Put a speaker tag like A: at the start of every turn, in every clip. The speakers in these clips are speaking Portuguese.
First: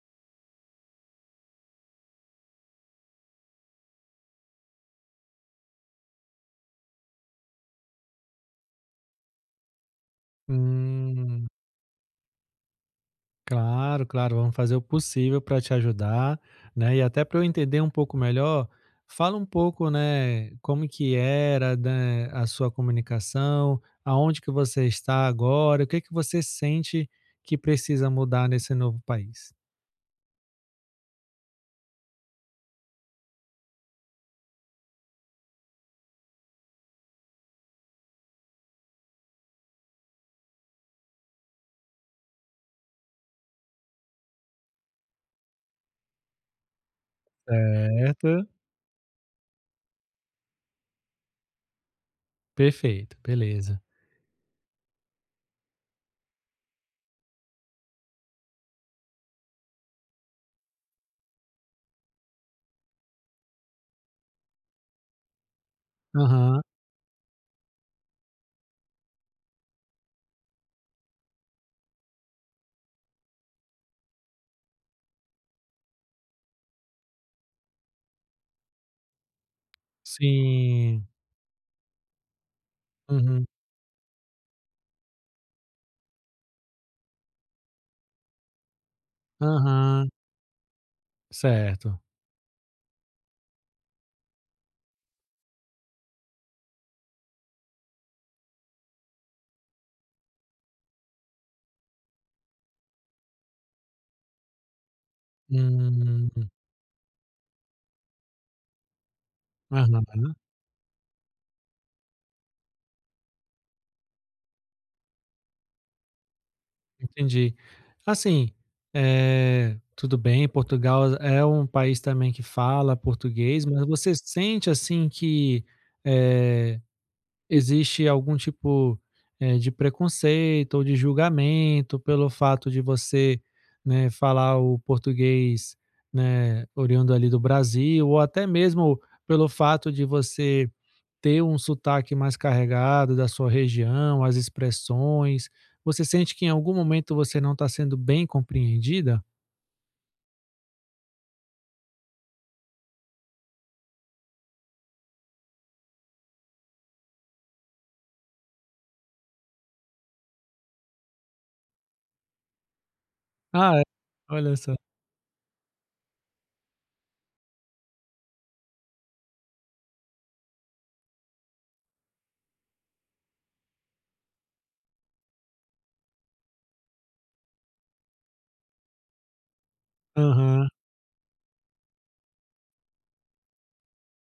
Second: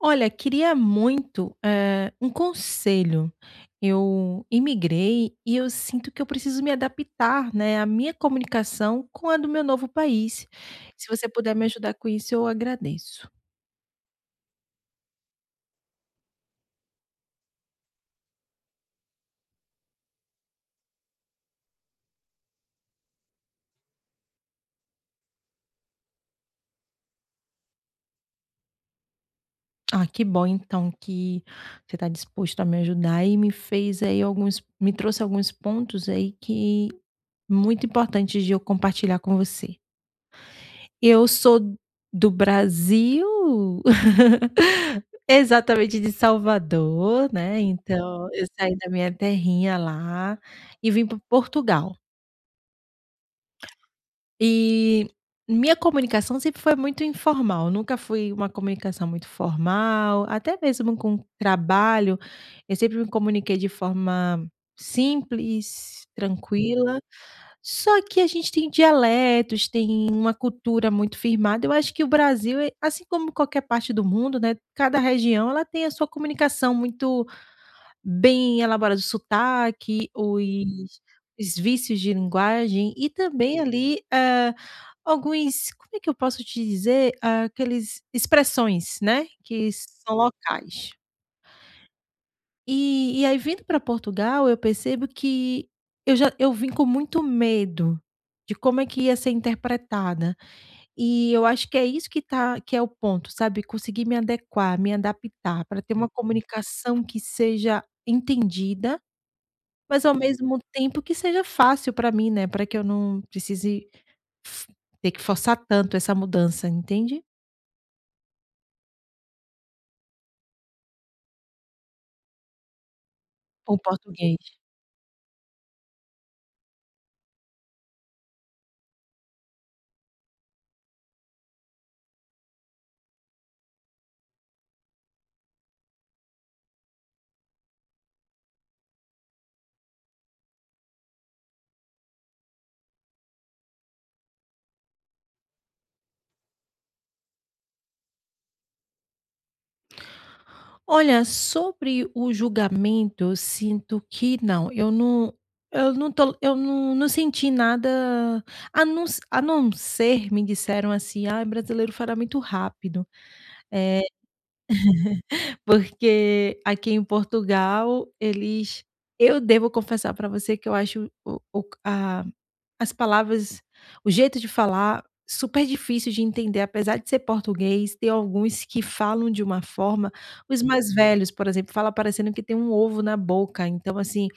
A: Olha, queria muito, um conselho. Eu imigrei e eu sinto que eu preciso me adaptar, né, à minha comunicação com a do meu novo país. Se você
B: Hum,
A: puder me ajudar com isso, eu agradeço.
B: Claro, claro, vamos fazer o possível para te ajudar, né? E até para eu entender um pouco melhor, fala um pouco, né, como que era, né, a sua comunicação, aonde que você está agora, o que que você sente que precisa mudar nesse novo país?
A: Ah, que bom então que você está disposto a me ajudar e me fez aí alguns me trouxe alguns pontos aí que muito importantes de eu compartilhar com você. Eu sou do Brasil, exatamente de Salvador, né, então eu
B: Certo.
A: saí da minha terrinha lá e vim para Portugal.
B: Perfeito, beleza.
A: E minha comunicação sempre foi muito informal, nunca fui uma comunicação muito formal, até mesmo com trabalho, eu sempre me comuniquei de forma simples,
B: Aham,
A: tranquila. Só que a gente tem dialetos, tem uma cultura muito firmada. Eu acho que o Brasil, assim como qualquer parte do mundo, né, cada região ela tem a sua comunicação muito bem elaborada, o sotaque, os
B: sim.
A: os vícios de linguagem e
B: Uhum,
A: também ali, alguns como é que eu posso te dizer? Aqueles expressões, né, que
B: aham,
A: são locais.
B: certo.
A: E aí vindo para Portugal, eu percebo que eu vim com muito medo de como é que ia ser interpretada. E eu acho que é isso que é o ponto, sabe, conseguir me adequar, me adaptar para ter uma Uhum.
B: Hum,
A: comunicação que seja entendida, mas ao
B: aham.
A: mesmo tempo que seja fácil para mim, né, para que eu não precise f ter que forçar tanto essa mudança, entende?
B: Entendi. Assim, tudo bem, Portugal é um país também que fala português,
A: Com o
B: mas você
A: português.
B: sente, assim, que, eh, existe algum tipo, de preconceito ou de julgamento pelo fato de você, né, falar o português, né, oriundo ali do Brasil, ou até mesmo pelo fato de você ter um sotaque mais carregado da sua região, as expressões? Você sente que em algum momento você não está sendo bem compreendida?
A: Olha, sobre o julgamento, eu sinto que não, eu não senti nada, a não ser me disseram assim: "Ai, brasileiro fala muito rápido".
B: Ah, é?
A: É,
B: Olha só.
A: porque aqui em Portugal, eles eu devo confessar para você que eu acho o as palavras, o jeito de falar, super difícil de entender, apesar de ser português, tem alguns que falam de uma forma os
B: Aham.
A: mais velhos, por exemplo, fala parecendo que tem um ovo na boca, então assim,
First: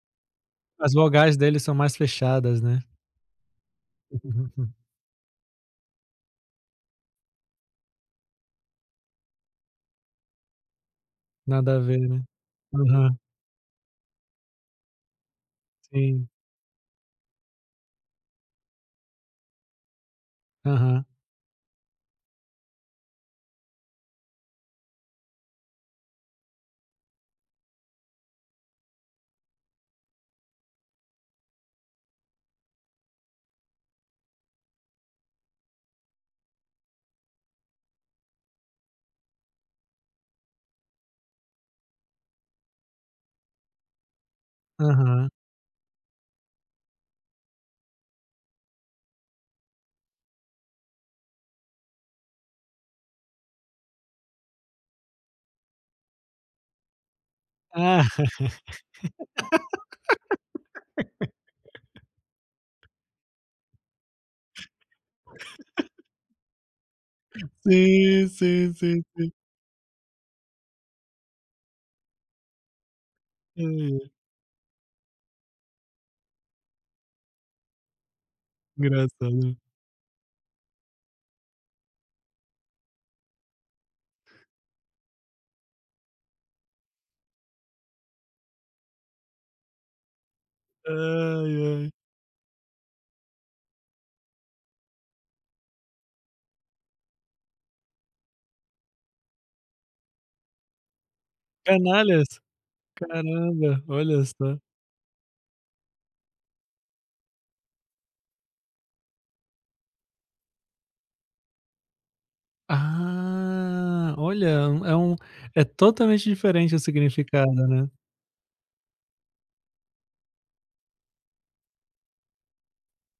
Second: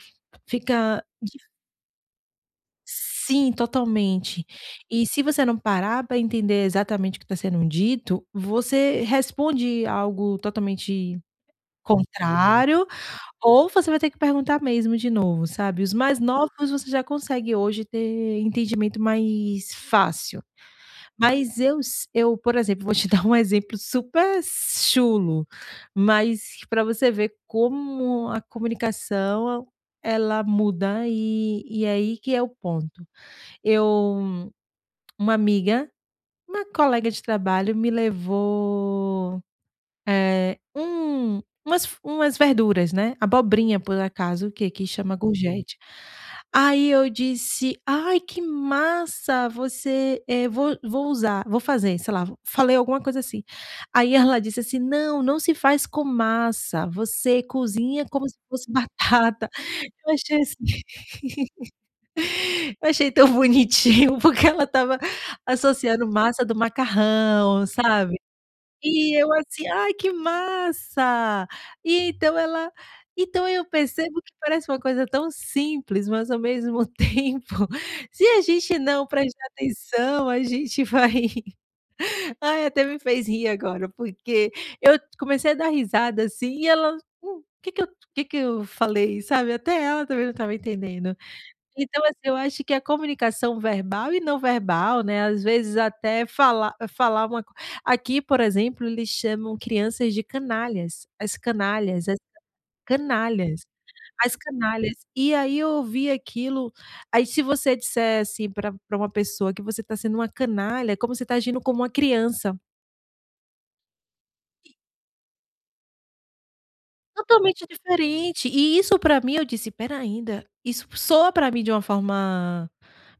B: As
A: fica
B: vogais
A: di
B: deles são mais fechadas, né.
A: sim, totalmente. E se você não parar pra entender exatamente o que está sendo dito, você responde algo totalmente
B: Nada a ver, né.
A: contrário
B: Aham,
A: ou você vai ter que perguntar mesmo de novo, sabe. Os mais
B: sim.
A: novos você já consegue hoje ter entendimento mais fácil.
B: Aham,
A: Eu, por exemplo, vou te dar um exemplo super chulo, mas para você ver como a comunicação ela muda e é aí que é o ponto. Eu uma amiga, uma colega de trabalho me levou umas verduras, né, abobrinha, por acaso, que aqui chama
B: aham.
A: courgette. Aí eu disse: "Ai, que massa, você, eh, vou usar, vou fazer", sei lá, falei alguma coisa assim. Aí ela disse assim: "Não, não se faz com massa, você cozinha
B: Ah,
A: como se fosse batata". Eu achei assim eu achei tão bonitinho, porque ela estava associando massa do macarrão, sabe.
B: sim, sim, sim.
A: E eu assim: "Ai, que massa!". E então ela então eu
B: Ai, ai,
A: percebo que parece uma coisa tão simples, mas ao mesmo tempo, se a gente não prestar
B: engraçado.
A: atenção, a gente vai ai, até me fez rir agora, porque eu comecei a dar risada, assim, e ela: "Hum, que que eu que que eu falei?", sabe, até ela também não estava entendendo.
B: Ai, ai.
A: Então, assim, eu acho que a comunicação verbal e não verbal, né, às vezes até falar uma co aqui, por exemplo, eles chamam crianças de canalhas, as canalhas, as
B: Canalhas?
A: canalhas,
B: Caramba, olha
A: as
B: só.
A: canalhas. E aí eu ouvi aquilo, aí se você disser, assim, para pra uma pessoa que você está sendo uma canalha, é como você está agindo como uma criança.
B: Ah, olha, é um é totalmente diferente o significado.
A: Totalmente diferente. E isso pra mim eu disse: "Pera ainda", isso soa pra mim de uma forma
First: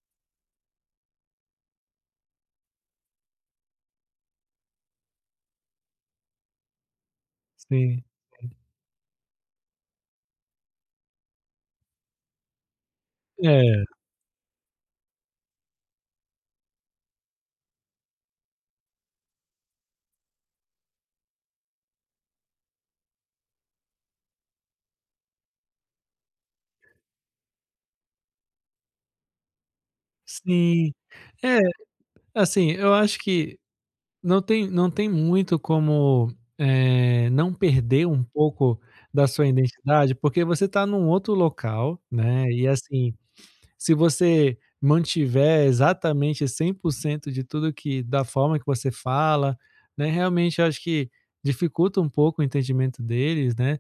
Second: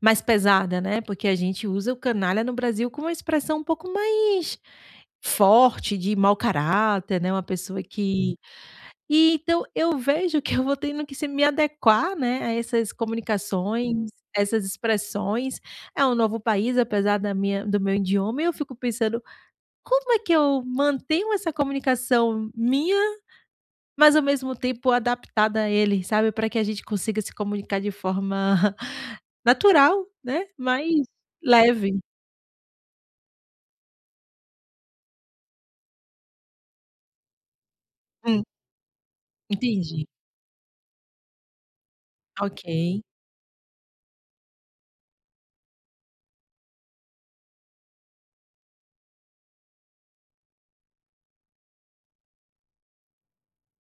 A: mais pesada, né, porque a gente usa o canalha no Brasil com uma expressão um pouco mais forte, de mau caráter, né, uma pessoa
B: Sim.
A: que e então eu vejo que eu vou tendo que se me adequar, né, a essas
B: É,
A: comunicações, essas expressões. É um novo país, apesar da minha do meu idioma, e eu fico pensando: "Como é que eu mantenho essa comunicação minha, mas ao mesmo tempo adaptada a ele, sabe, para que a gente consiga se comunicar de forma natural, né, mas
B: sim. É,
A: leve.
B: assim, eu acho que não tem muito como, não perder um
A: Hum,
B: pouco da sua
A: entendi.
B: identidade, porque você está num outro local, né,
A: Ok.
B: e assim, se você mantiver exatamente 100% de tudo que da forma que você fala, né, realmente eu acho que dificulta um pouco o entendimento deles, né.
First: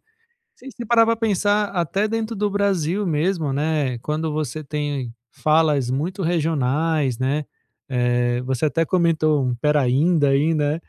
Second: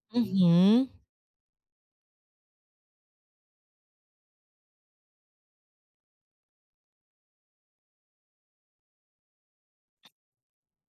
B: Se você
A: Uhum.
B: parar pra pensar, até dentro do Brasil mesmo, né, quando você tem falas muito regionais, né, você até comentou um "peraínda" aí, né,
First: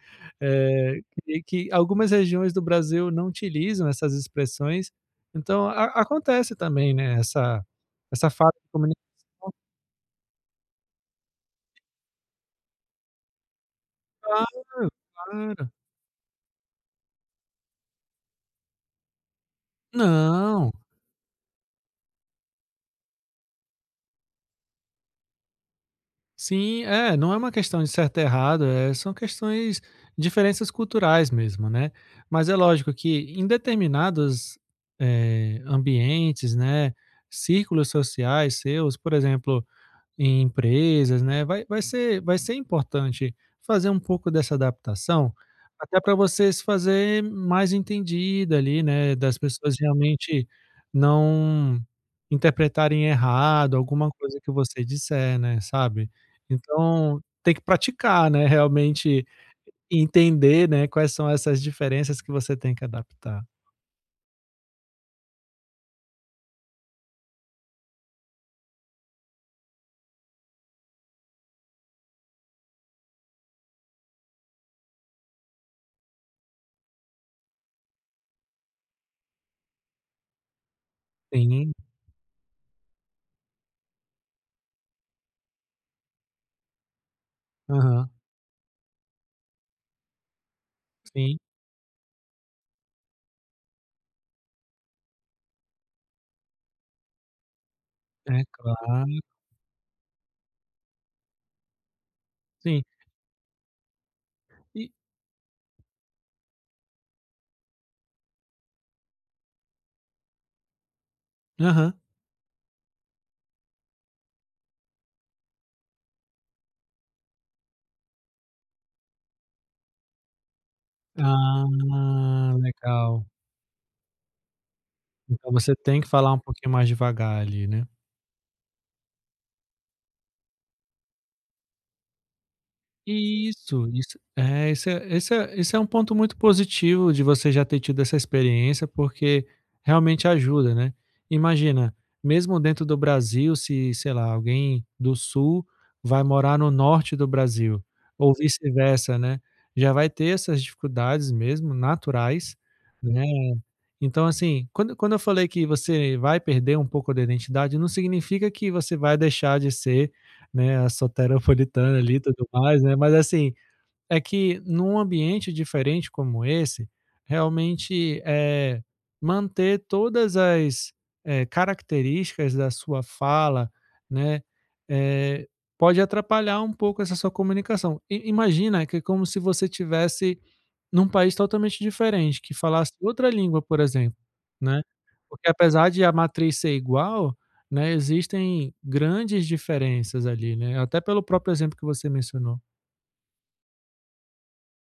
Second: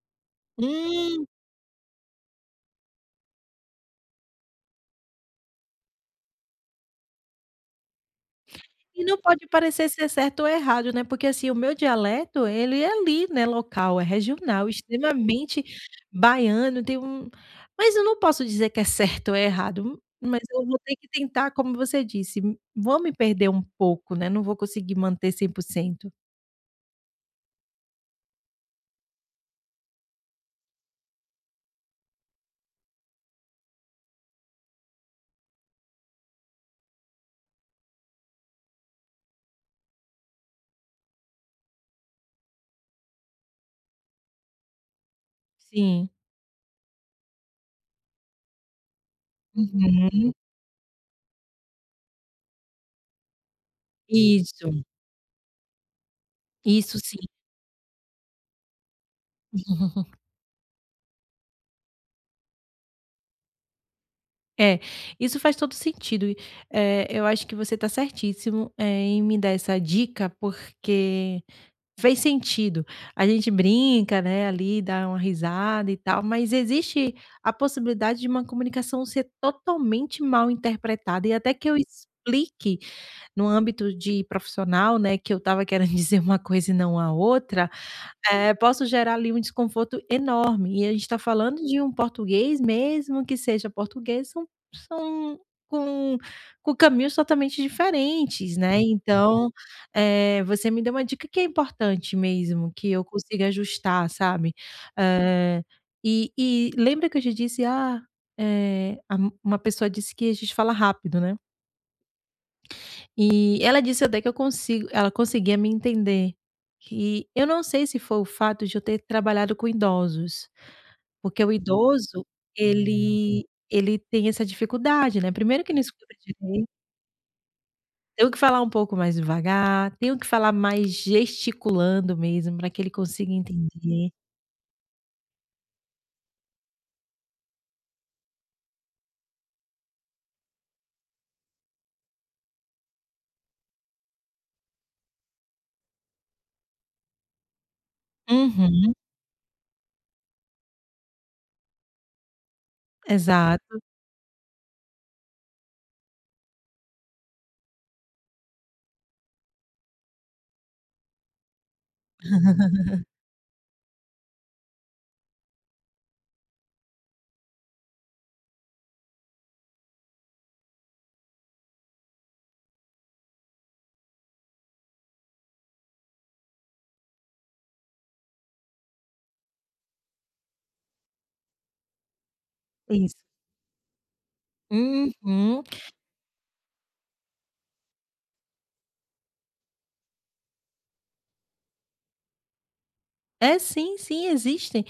B: eh,
A: Hum.
B: e que algumas regiões do Brasil não utilizam essas expressões, então a acontece também, né, essa falta de
A: E
B: comunicação.
A: não pode parecer ser certo ou errado, né, porque assim, o meu dialeto ele é ali, né, local, é regional, extremamente
B: Claro.
A: baiano, tem um mas eu não posso dizer que é certo ou errado, mas eu
B: Não.
A: vou ter que tentar, como você disse, vou me perder um pouco, né, não vou conseguir manter 100%.
B: Sim, é, não é uma questão de certo e errado, são questões diferenças culturais mesmo, né. Mas é lógico que em determinados, ambientes, né, círculos sociais seus, por exemplo, em empresas, né, vai ser importante fazer um pouco dessa adaptação, até
A: Sim.
B: para você se fazer mais entendida ali, né, das pessoas
A: Uhum.
B: realmente não interpretarem errado alguma coisa que
A: Isso,
B: você disser, né, sabe.
A: isso sim.
B: Então tem que praticar, né, realmente e entender, né, quais são essas diferenças que você tem que adaptar.
A: É, isso faz todo sentido e, eu acho que você está certíssimo, em me dar essa dica, porque fez sentido. A gente brinca, né, ali, dá uma risada e tal, mas existe a possibilidade de uma comunicação ser totalmente mal interpretada e até que
B: Sim,
A: eu explique no âmbito de profissional, né, que eu estava querendo dizer uma coisa e não a outra.
B: aham,
A: É, posso gerar ali um desconforto enorme. E a gente está
B: sim,
A: falando de um português, mesmo que seja português, são são com com caminhos totalmente
B: é
A: diferentes, né.
B: claro,
A: Então, você me deu uma dica que é importante mesmo,
B: sim.
A: que eu consiga ajustar, sabe.
B: E
A: Eh, e lembra que eu te disse: "Ah, eh, a uma pessoa disse que a gente fala rápido, né".
B: aham.
A: E ela disse até que eu consigo ela conseguia me entender. E eu não sei se foi o fato de eu ter trabalhado com idosos, porque o idoso
B: Ah, legal.
A: ele tem essa dificuldade, né,
B: Então
A: primeiro que
B: você
A: não
B: tem
A: escuta
B: que falar um
A: direito,
B: pouquinho mais devagar ali, né.
A: tenho que falar um pouco mais devagar, tenho que falar mais gesticulando mesmo para que ele consiga
B: Isso,
A: entender.
B: isso. É, esse é um ponto muito positivo de você já ter tido essa experiência, porque realmente ajuda, né. Imagina, mesmo dentro do Brasil, se, sei lá, alguém do sul vai morar no norte do Brasil, ou
A: Uhum,
B: vice-versa, né, já vai ter essas dificuldades mesmo naturais, né,
A: exato.
B: então, assim, quando eu falei que você vai perder um pouco da identidade, não significa que você vai deixar de ser, né, a soteropolitana ali e tudo mais, né, mas assim, é que num ambiente diferente como esse, realmente, é manter todas as, características da sua fala, né, eh, pode atrapalhar um pouco essa sua comunicação. I imagina que é como se você tivesse num país totalmente diferente, que falasse
A: Isso.
B: outra língua, por exemplo, né. Porque
A: Uhum.
B: apesar de a matriz ser igual, né, existem grandes diferenças ali, né, até pelo próprio exemplo que você mencionou.
A: É sim, sim, existem.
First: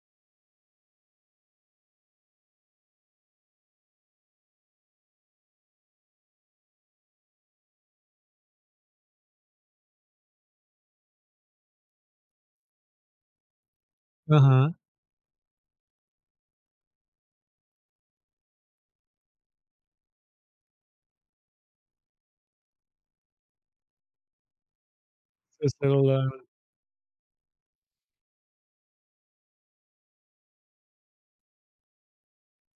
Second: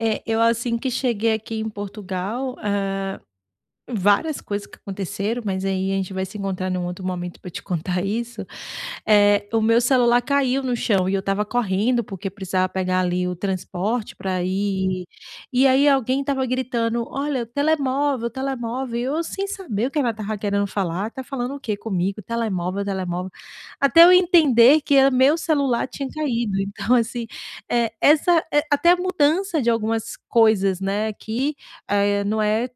A: Eu assim que cheguei aqui em Portugal várias coisas que aconteceram, mas aí a gente vai se encontrar num outro momento para te contar isso. O meu celular caiu no chão e eu estava correndo, porque precisava pegar ali o transporte para
B: Aham.
A: ir e aí alguém estava gritando: "Olha, telemóvel, telemóvel", e eu sem saber o que ela estava querendo falar, "tá falando o quê comigo? Telemóvel, telemóvel", até eu entender que era meu
B: Seu
A: celular tinha
B: celular,
A: caído. Então assim, até a mudança de algumas coisas, né, que, não é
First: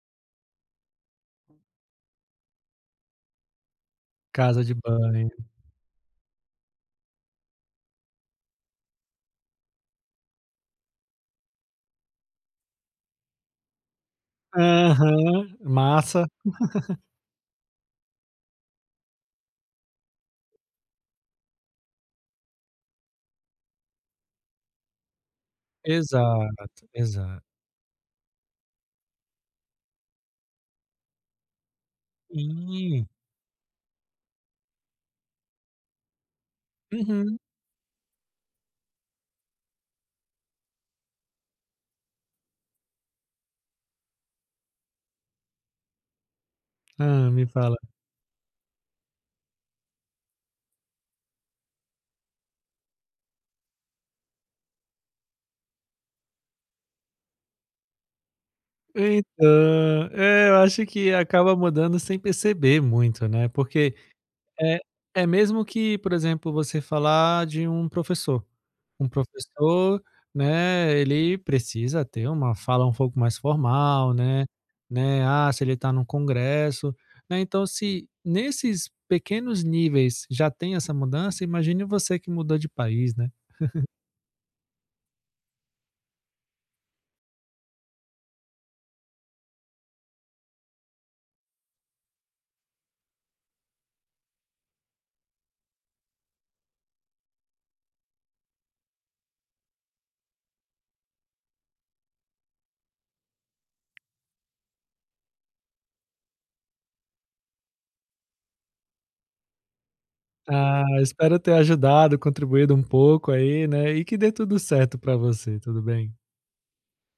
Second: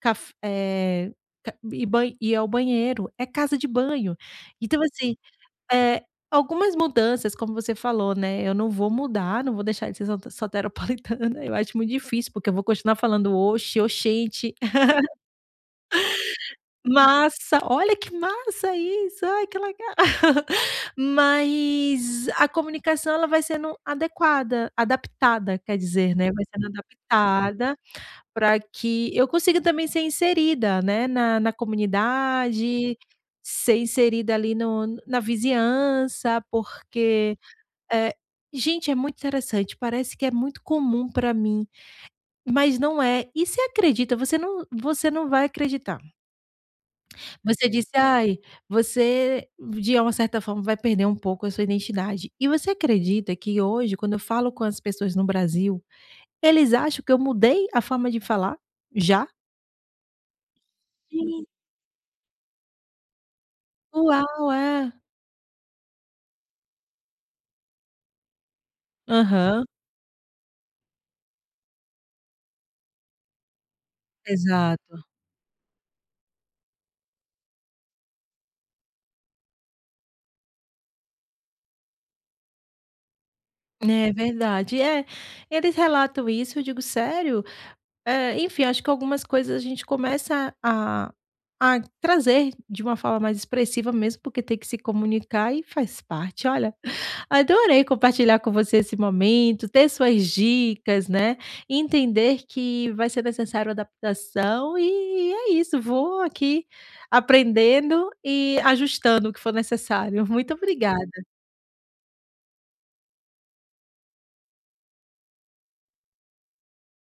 A: Caf eh, ca e ban ir ao banheiro, é casa de banho.
B: casa de
A: Então assim,
B: banho.
A: eh, algumas mudanças, como você falou, né, eu não vou mudar, não vou deixar de ser soteropolitana, eu acho muito difícil, porque eu vou continuar falando: "Oxe, oxente,
B: Aham. Massa.
A: massa, olha que massa isso, ai que legal". Mas a comunicação ela vai sendo adequada, adaptada, quer dizer, né, vai sendo
B: Exato, exato.
A: adaptada para que eu consiga também ser inserida, né, na comunidade,
B: Sim.
A: ser inserida ali no na vizinhança, porque,
B: Uhum.
A: eh, gente, é muito interessante, parece que é muito comum para mim, mas não é. E se acredita, você não vai acreditar.
B: Hã, me
A: Você
B: fala.
A: disse: "Ai, você de uma certa forma vai perder um pouco a sua identidade". E você acredita que hoje, quando eu falo com as pessoas no Brasil, eles acham que eu mudei a forma de falar? Já?
B: Então, é, eu acho que acaba mudando sem perceber muito, né, porque
A: Uau,
B: É
A: é.
B: é mesmo que, por exemplo, você falar de um professor. Um
A: Aham.
B: professor, né, ele precisa ter uma fala um pouco mais formal, né,
A: Exato.
B: né, ah, se ele está num congresso, né, então se nesses pequenos níveis já tem essa mudança, imagine você que mudou de país, né.
A: É verdade. É, eles relatam isso, eu digo: "Sério?". Enfim, acho que algumas coisas a gente começa a trazer de uma forma mais expressiva mesmo, porque tem que se comunicar e faz parte. Olha, adorei compartilhar com você esse momento, ter suas dicas, né, entender que vai ser necessário adaptação e é isso, vou aqui aprendendo e ajustando o que for necessário. Muito
B: Ah,
A: obrigada.
B: espero ter ajudado, contribuído um pouco aí, né, e que dê tudo certo para você, tudo bem?